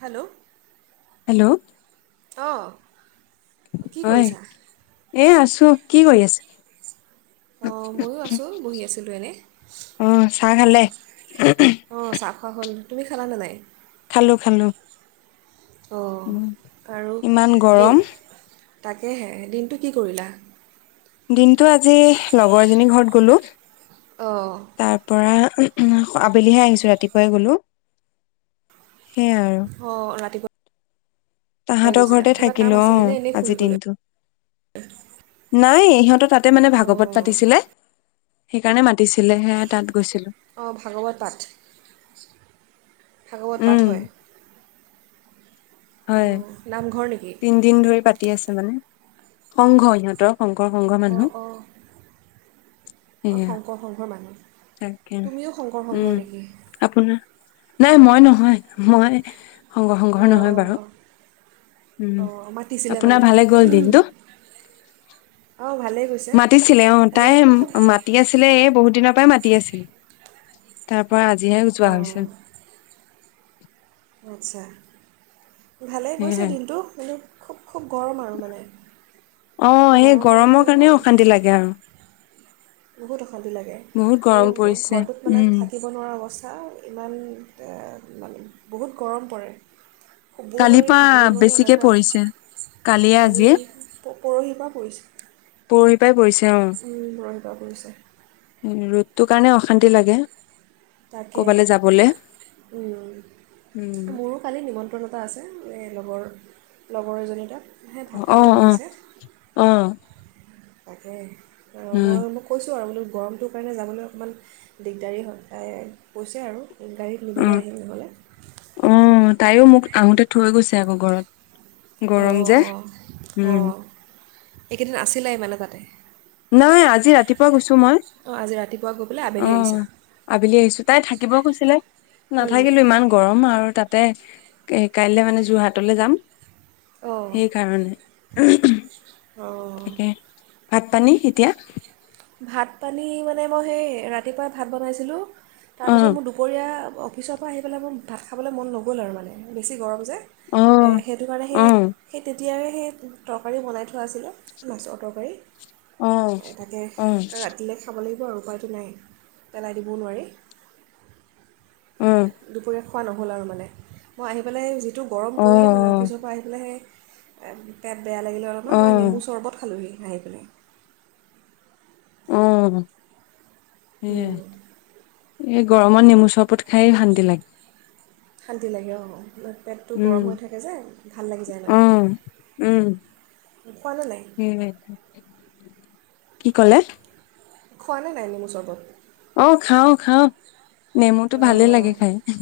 Hello. Hello অ'। হয়। এ আছো কি কৰি আছে? অ', ময়ো আছো বহি আছিলোঁ এনেই, অ চাহ খালে অ', চাহ খোৱা হ'ল। তুমি খানা নে নাই খালো খালো উ অ', আৰু ইমান গৰম দিন তাকেহে দিনটো কি কৰিলা? দিনতটো আজি লগৰ এজনীৰ ঘৰত গলো অঁ তাৰ পৰা আবেলিহে আহিছো ৰাতিপুৱাই গলো। সেইয়াই অ ৰাতিপুৱা তাহতৰ গৈছিলা ঘৰতে কিবা কাম থাকিলো আছিলেনে অ', এনেই আজিৰ ফুৰিবলৈ দিনটো, নাই সিহঁতৰ তাত এ মানে ভাগৱত অঁ পাতিছিলে সেইকাৰণে মাতিছিলে, সেয়ে তাত গৈছিলো অ', ভাগৱত পাঠ? ভাগৱত পাঠ উম হয়? হয় ও, নামঘৰ নেকি? তিনদিন ধৰি পাতি আছে মানে, সংঘ সিহঁতৰ শংকৰ শংঘৰ অঁ মানুহ। অঁ অঁ সেয়া, শংকৰ সংঘৰ মানুহ তাকে, তুমিও শংকৰ সংঘৰ উম, নেকি আপোনাৰ নাই মই নহয়, মই [inaudible] শংকৰ সংঘৰ অঁ নহয় অঁ বাৰু। অঁ উম, অঁ মাতিছিলে আপোনাৰ মানে ভালে গল দিনটো? অঁ ভালেই গৈছে মাতিছিলে অ', খালি তাই খুব মাতি আছিলে [unintelligible] বহুত দিনৰ পৰাঈ মাতি আছিল। তাৰ পৰা আজিহে যোৱা অঁ হৈছে। আচ্ছা। ভালেই গৈছে সেয়াই দিনটো, কিন্তু খুব খুব গৰম আৰু মানে, অ এই গৰম মই গৰমৰ হৈ কাৰণে অশান্তি লাগে আৰু বহুত অশান্তি লাগে বহুত আৰু গৰম পৰিছে ঘৰটোত মানে উম থাকিব নোৱাৰা অবস্তা [unintelligible] ইমান মানে, বহুত গৰম পৰে। শুবও কালিৰ নোৱাৰি পৰা থাকিব নোৱাৰি বেছিকে এনেকুৱা পৰিছে। কালিয়ে আজিয়ে পৰহি পৰা পৰিছে। [unintelligible] পাই পৰি [unintelligible] ৰ'দটোৰ কাৰণে অশান্তি লাগে। তাকে, কৰবালৈ যাবলে উম মোৰো কালি নিমন্ত্ৰণ এটা আছে। এ লগৰ লগৰ এজনীৰ তাত। সেই ভাত খাবলৈ অ', মাতিছে অ', অ'। তাকে অ', মই উম মই কৈছো আৰু বোলো গৰমটোৰ কাৰণে যাবলৈ অকণমান দিগদাৰী হয়, তাই কৈছে আৰু। গাড়ীত অ নিবলৈ আহিম নহ'লে। অ তাইও মোক আহোতে থৈ গৈছে আকৌ ঘৰত। গৰম অঁ যে, অঁ উম। অঁ এইকেইদিন আছিলে মানে তাতে। নাই আজি ৰাতিপুৱা গৈছো মই। অঁ আজি ৰাতিপুৱা গৈ পেলাই আবেলি আহিছা অ', আবেলি আহিছো, তাই থাকিব কৈছিলে। নাথাকিলোঁ, ইমান গৰম আৰু তাত [unintelligible] এ, কাইলে মানে যোৰহাটলৈ যাম। সেইকাৰণে। উহ উম। অ'। ভাত-পানী, এতিয়া। ভাত-পানী মানে, মই সেই ৰাতিপুৱাই ভাত বনাইছিলোঁ। অ তাৰপিছত মোৰ দুপৰীয়া অফ অফিচৰ পৰা আহি পেলাই, মোৰ ভাত খাবলৈ মন নগ'ল আৰু মানে বেছি গৰম যে। অ এ সেইটো কাৰণে অ সেহ [unintelligible] তিয়াৰে সেই তৰকাৰী বনাই থোৱা আছিলে, মাছৰ তৰকাৰী। অ'। ৰাতিলে খাব লাগি [unintelligible] উপায়টো নাই। পেলাই দিবও নোৱাৰি। অ দুপৰীয়া খোৱা নহ'ল আৰু মানে, মই আহি পেলাই যিট [unintelligible] গৰম অ পৰিলে মানে, অফিচৰ পৰা আহি পেলাইহে [unintelligible] বেয়া লাগিলে অলপমান, অ মই নেমু চৰবত খালোহি। আহি পেলাই। উম। এ এই গ গৰমত নেমু চৰপত খাই শান্তি লাগ শান্তি লাগে অ', ন'। পেটটো গৰম হৈ থাকে যে ভাল লাগি যায় অ মানে। উম কি ক'লে? খোৱা নে নাই নেমু চৰবত? অ', খাওঁ খাওঁ। নেমুটো ভালে অঁ লাগে খাই, উম।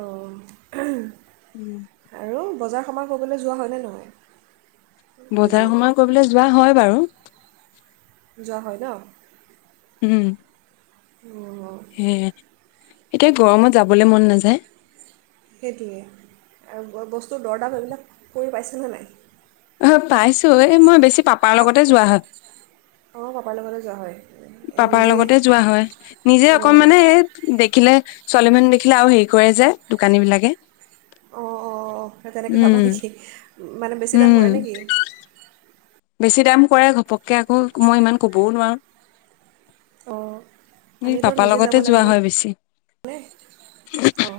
অঁ [inaudible] উম। আৰু বজাৰ সামাৰ কৰিবলৈ যোৱা হয়নে নহয়? আজি বজাৰ সমাৰ কৰিবলৈ যোৱা হয় বাৰু। যোৱা হয়, ন? উম। অঁ [unintelligible] এতিয়া গৰমত যাবলে মন নাযায়। সেইটোৱে, আৰু বস্তু দৰদাম এইবিলাক কৰি পাইছে নে নাই? অহ, পাইছোঁ। এই মই বেছি পাপাৰ লগতে যোৱা হয়। অহ, পাপাৰ লগতে যোৱা হয়। এ, পাপাৰ নিজে লগতে যোৱা হয় নিজে অঁ অকণমানে সেই দেখিলে ছোৱালী মানুহ দেখিলে আৰু হেৰি কৰে যে, দোকানী বিলাকে। অহ, অহ, অহ, তেনেকে ভাবা উম নেকি? মানে বেছি দাম উম কৰে নেকি? বেছি দাম কৰে ঘপককে, আকৌ মই ইমান কবও নোৱাৰো। অঁ নি আমিতো পাপা নিজে লগতে যোৱা হয় বেছি। অহ।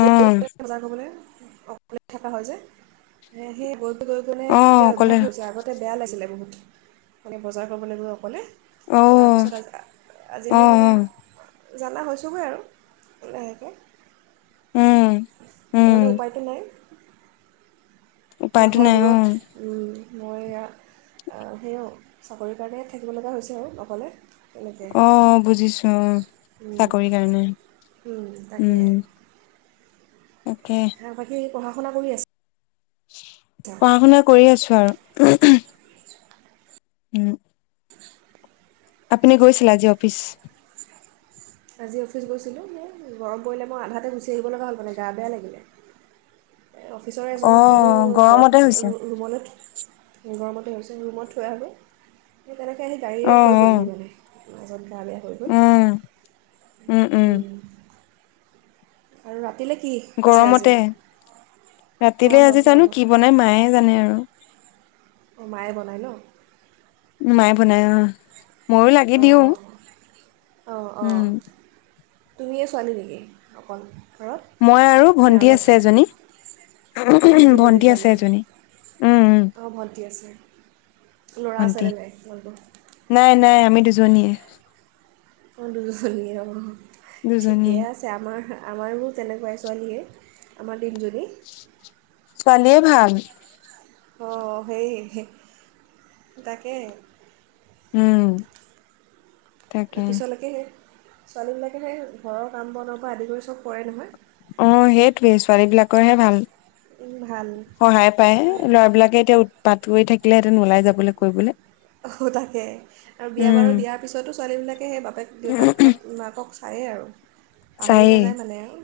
অ অকলে থকা হয় যে, সেই [unintelligible] গৈ কেনে অ এতিয়া অভ্যাস অকলে হৈছে, আগতে বেয়া লাগছিলে বহুত। মানে বজাৰ কৰিবলৈ গৈ অকলে অ তাৰ পিছত আজি অ অ আজিকালি মানে জানা হৈছোগে আৰু লাহেকে। উম উম নহ'লে উপায়টো নাই। উপায়তো ঘৰ নাই দূৰত, অ উম। মই এয়া সেইয়ো চাকৰিৰ কাৰণে থাকিব লগা হৈছে আৰু অকলে। তেনেকৈ অ', বুজিছোঁ, অ'। চাকৰি কাৰণে, তাকে উম। তাকে। বাকী পঢ়া শুনা কৰি আছ পঢ়া শুনা কৰি আছোঁ আৰু। উম। আপুনি গৈছিল আজি অফিচ? আজি অফিচ গৈছিলোঁ, সেই গৰম পৰিলে মই আধাতে গুচি আহিব লগা হ'ল মানে গা বেয়া লাগিলে। অফিচৰে অ এজনক কলোঁ ঘৰত গৰমতে হৈছে ৰু-ৰুমলে থৈ গৰমতে হৈছে, ৰুমত থৈ আহাগৈ। তেনেকে আহি গাড়ীৰে অ থৈ অ গ'লহি মানে। [unintelligible] গা বেয়া হৈ গ'ল। উম উম। আৰু ৰা গৰমতে ৰাতিলে গৰমত আজি জানো গৰমত কি বনাই মায়ে জানে আৰু। অঁ মায়ে বনায় ন উ মা'য়ে বনাই অ'। ময়ো লাগি দিওঁ। অঁ অঁ অঁ উম তুমিয়ে ছোৱালী নেকি অকল ঘৰত মই আৰু ভন্টি আছে এজনী অঁ দুজনী ভন্টি আছে ছোৱালী এজনী উম উম অঁ ভণ্টি আছে ল'ৰা ভন্টি আছেনে নাই তোমালোকৰ নাই নাই আমি দুজনীয়ে। [inaudible] ঠিকে দুজনীয়ে আছে আমাৰ আমাৰো তেনেকুৱাই ছোৱালীয়ে, আমাৰ তিনিজনী। ছোৱালীয়ে ভাল। অ সেই তাকে উম। তাকে পিছলৈকেহে ছোৱালীবিলাকে সেই ঘৰৰ কাম বনৰ পৰা আদি কৰি চব কৰে নহয় অ', সেইটোৱে ছোৱালী বিলাকৰহে ভাল। উম, ভাল সহায় পায় হয় ল'ৰাবলাকে এতিয়া পাত কৰি থাকিলেহেঁতেন ওলাই যাবলৈ কৰিবলৈ অ', তাকে আৰু বিয়া বাৰু উম দিয়াৰ পিছতো ছোৱালীবিলাকে সেই বাপেক দেউতাক বা মাকক চায়েই আৰু। পাহৰি চায়েই নাযায় মানে আৰু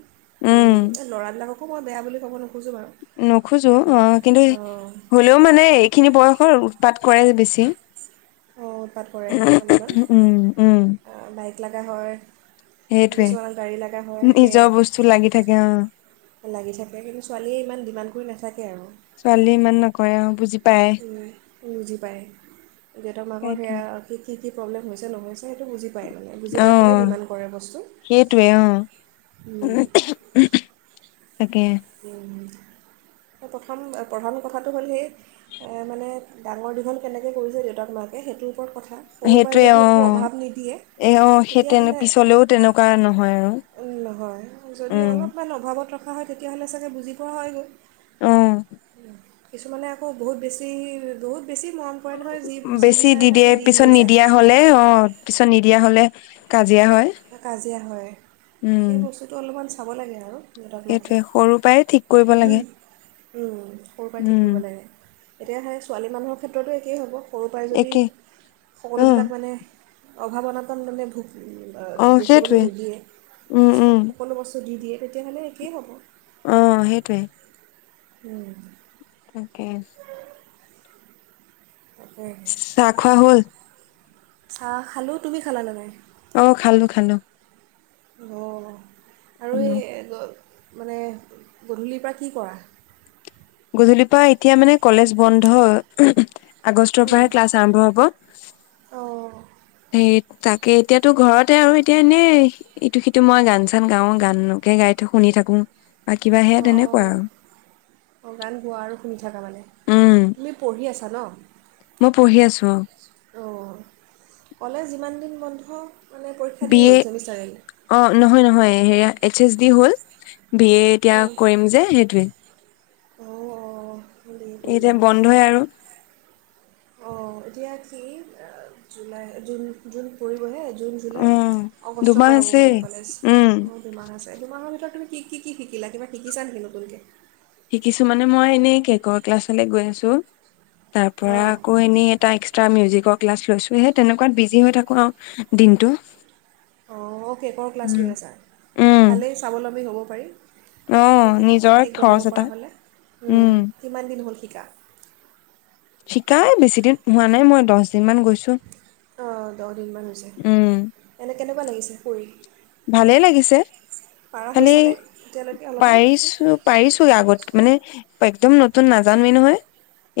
উম ল'ৰা বিলাকক আ মই বেয়া বুলি ক'ব নোঁ নোখোজো অ কিন্তু অঁ হলেও মানে এইখিনি বয়সৰ তাত কৰে যে বেছি অ', উৎপাত কৰে উম অলপমান বা লগা হয় সেইটোয়ে কিছুমানক গাড়ী লগা হয় সেয়া নিজৰ বস্তু লাগি থাকে অ'। লাগি থাকে কিন্তু ছোৱালীয়ে ইমান দিমান্ড কৰি নাথাকে আৰু। ছোৱালী ইমান নকৰে অ বুজি [inaudible] উ, বুজি পায়। দেউতাক মাকৰ সেয়াই আৰুনো কি। কি প্ৰব্লেম হৈছে নহয়ছে সেইটো বুজি পায় মানে বুজি পাই পেলাই অঁ ডিমাণ্ড কৰে বস্তু সেইটোৱে অ উম, তাকে [inaudible] প্ৰথম প্ৰধান কথাটো হ'ল হে, সেই মানে ডাঙৰ দীঘল কেনেকৈ কৰিলো, দেউতাক নুহোঁৱাকে। সেটোয়েই এটা কথা, সৰু পৰাই সেইটোৱে যদি অ একো অভাৱ নিদিয়ে এ অ সেই তেতিয়া তেনে হলে। পিছলেও তেনেকুৱা নহয় আৰু নহয় যদি উম অলপ মান অভাৱত ৰাখোঁ মহাদেৱ। তেতিয়া হ'লে চাগে বুজি পোৱা হ'ই গ'ল। অ [inaudible] কিছুমানে আকৌ বহুত বেছি বহুত বেছি মৰম কৰে নহয় যি যি বেছি বিচাৰে দি তাকে দিয়ে। পিছত যে নিদিয়া হলে, অ পিছত নিদিয়া হলে। কাক? কাজিয়া হয়, উম সেই বস্তুটো অলপমান। চাব লাগে আৰু। দেউতাক, মাকে। সেইটোৱে সৰু পৰাই ঠিক কৰিব উ, লাগে উ সৰু পৰাই ঠিক উম কৰিব লাগে। এতিয়া সেই ছোৱালী মানুহক ক্ষেত্ৰতো একেই হ'ব। সৰুৰ পৰাই যদি একে অ সকলোবিলাক মানে অভাৱ, অনাতন মানে ভু অ দেখিবলৈ সেইটোৱে নিদিয়ে। উম চব উম সকলো বস্তু যদি দিয়ে তেতিয়াহ'লে একেই হ'ব। অ, সেইটোৱে। [unintelligible] উম তাকে তাকে চাহ খোৱা হ'ল। চাহ খালোঁ তুমি খালা নে নাই? অ খালো খালো। অ আৰু খালো এই মানে, গধূলিৰ পৰা কি কৰা? গধূলিৰ পৰা, এতিয়া মানে কলেজ বন্ধ আগষ্টৰ পৰাহে ক্লাছ আৰম্ভ হ'ব। অঁ সেই তাকে এতিয়াাতো ঘৰতে আৰু এতিয়া এনে ইটো সিটো, মই গান চান গাও, গানকে গাই শুনি থাকো। বা কিবা সেয়া অ', অ', তেনেকুৱা অ'। আৰু অ', গান গোৱা আৰু শুনি থাকা মানে? উম তুমি পঢ়ি আছ খালা মই পঢ়ি আছো, অ অ', ক'লে যিমান দিন বন্ধ। মানে পৰীক্ষা দি বিএ, হ'ল ছেমিষ্টাৰ এণ্ড অ' নহয়-নহয়। এয়া এইচ-এছ-ডি হল। বিএ এতিয়া কৰিম যে সেইটোৱে। অ', অ'। এতিয়া বন্ধই আৰু। অ এতিয়া কি, জুলাই জুন-জুন পৰিবহে। জুন, জুলাই, উম আগষ্টৰ দুমাহ পৰা হ'ব আছে মানে কলেজ উম আৰু দুমাহ আছে। দুমাহৰ ভিতৰত তুমি কি-কি শিকিলা, কিবা শিকিছা নেকি নতুনকে? শিকিছো মানে মই এনেই কেকৰ ক্লাছলৈ গৈ আছো। তাৰ পৰা অঁ আকৌ এনেই এটা এক্সট্ৰা মিউজিক পৰ ক্লাছ লৈছো হে তেনেকুৱাত বিজি হৈ থাকো আৰু দিনটো। অ। কেকৰ ক্লাছ উম লৈ আছ, উম ভালেই স্বাৱলম্বী হ'ব অ পাৰি নিজৰ কেক বনাব খৰচ এটা পৰা হ'লে, উম কিমান দিন হ'ল শিক শিকা শিকাই বেছি দিন হোৱা নাই, মই দহ দিন মান গৈছো। অঁ দহ দিনমান হৈছে, এনে কেনেকুৱা লাগিছে কৰি? ভালে লাগিছে, পাৰা খালি হৈছানে এতিয়ালৈকে অলপমান পাৰিছো-পাৰিছো আগত মানে একদম নতুন নাজানোৱেই নহয়।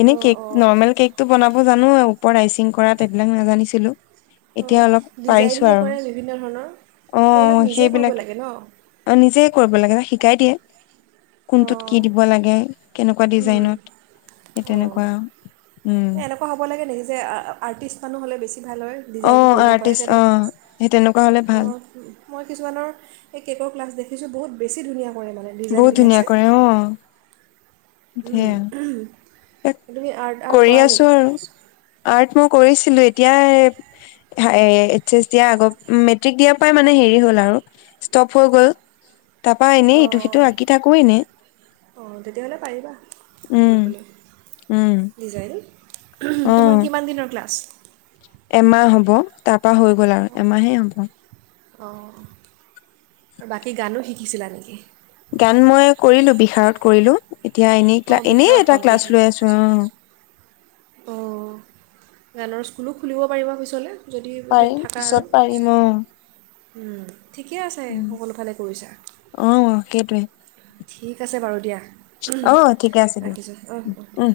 এনেই অঁ কেক, অঁ নৰ্মেল কেকটো বনাব অঁ', জানো ওপৰত আইচিং কৰাটবিলাক নাজানিছিলো। অ', এতিয়া অলপ ডিজাইন যে কৰে বিভিন্ন ধৰণৰ সেইবিলাক অঁ', নিজেই কৰিব সেইবিলাক লাগে ন অঁ নিজে কৰিব লাগে শিক ই দিয়ে। কোনটোত অঁ কি দিব লাগে? কেনেকুৱা উম, ডিজাইনত? সেই অঁ তেনেকুৱা, উম। এই এনেকুৱা হ'ব লাগে নেকি আৰ্টিষ্ট মানহ হ'লে বেছি ভালৰে অ ডিজাইন কৰিব পাৰে আৰ্টিষ্ট তেনেক, অ সেই তেনেকুৱা হলে ভাল মই কিছুমানৰ এই কেকৰ ক্লাছ দেখোঁ দেখিছোঁ বহুত বেছি ধুনীয়া কৰে মানে বহুত ডিজাইনবিলাক ধুনীয়া যে কৰে, অঁ। উম। এইটো আৰ্ট-আৰ্ট কৰি কৰা আছো নেকি? আৰু আৰ্ট মই কৰিছিলো। এতিয়া এইচ এছ দিয়া আগৰ, মেট্ৰিক দিয়াৰ পৰাই মানে হেৰি হল আৰু ষ্টপ হৈ গল। তাৰাপা এনে ইটো-সিটো অঁ আঁকি থাকো এনে। অঁ তেতিয়াহ'লে পাৰিবা উম। কৰিবলৈ উম ডিজাইন অ তোমাৰ কিমান দিনৰ ক্লাছ? এমাহ হ'ব তাৰ পাহৰি গ'ল আৰু এমাহেই হ'ব অঁ বাকী গানো শিকিছিলা নেকি গান মই কৰিলো বিশষাৰত কৰিলো এতিয়া এনেই অঁ ক্লা এনেই বিশাৰত এটা ক্লাছ কমপ্লিট হ'ল লৈ আছো অ অঁ গানৰ স্কুলো খুলিব পাৰিবা পিছলে পাৰিম পিছত পাৰিম অ উম ঠিকে আছে উম, সকলো ফালে কৰিছা অ সেইটোৱে ঠিক আছে বাৰু দিয়া অ ঠিকে আছে দিয়ক ৰাখিছোঁ অঁ অঁ দিয়া উম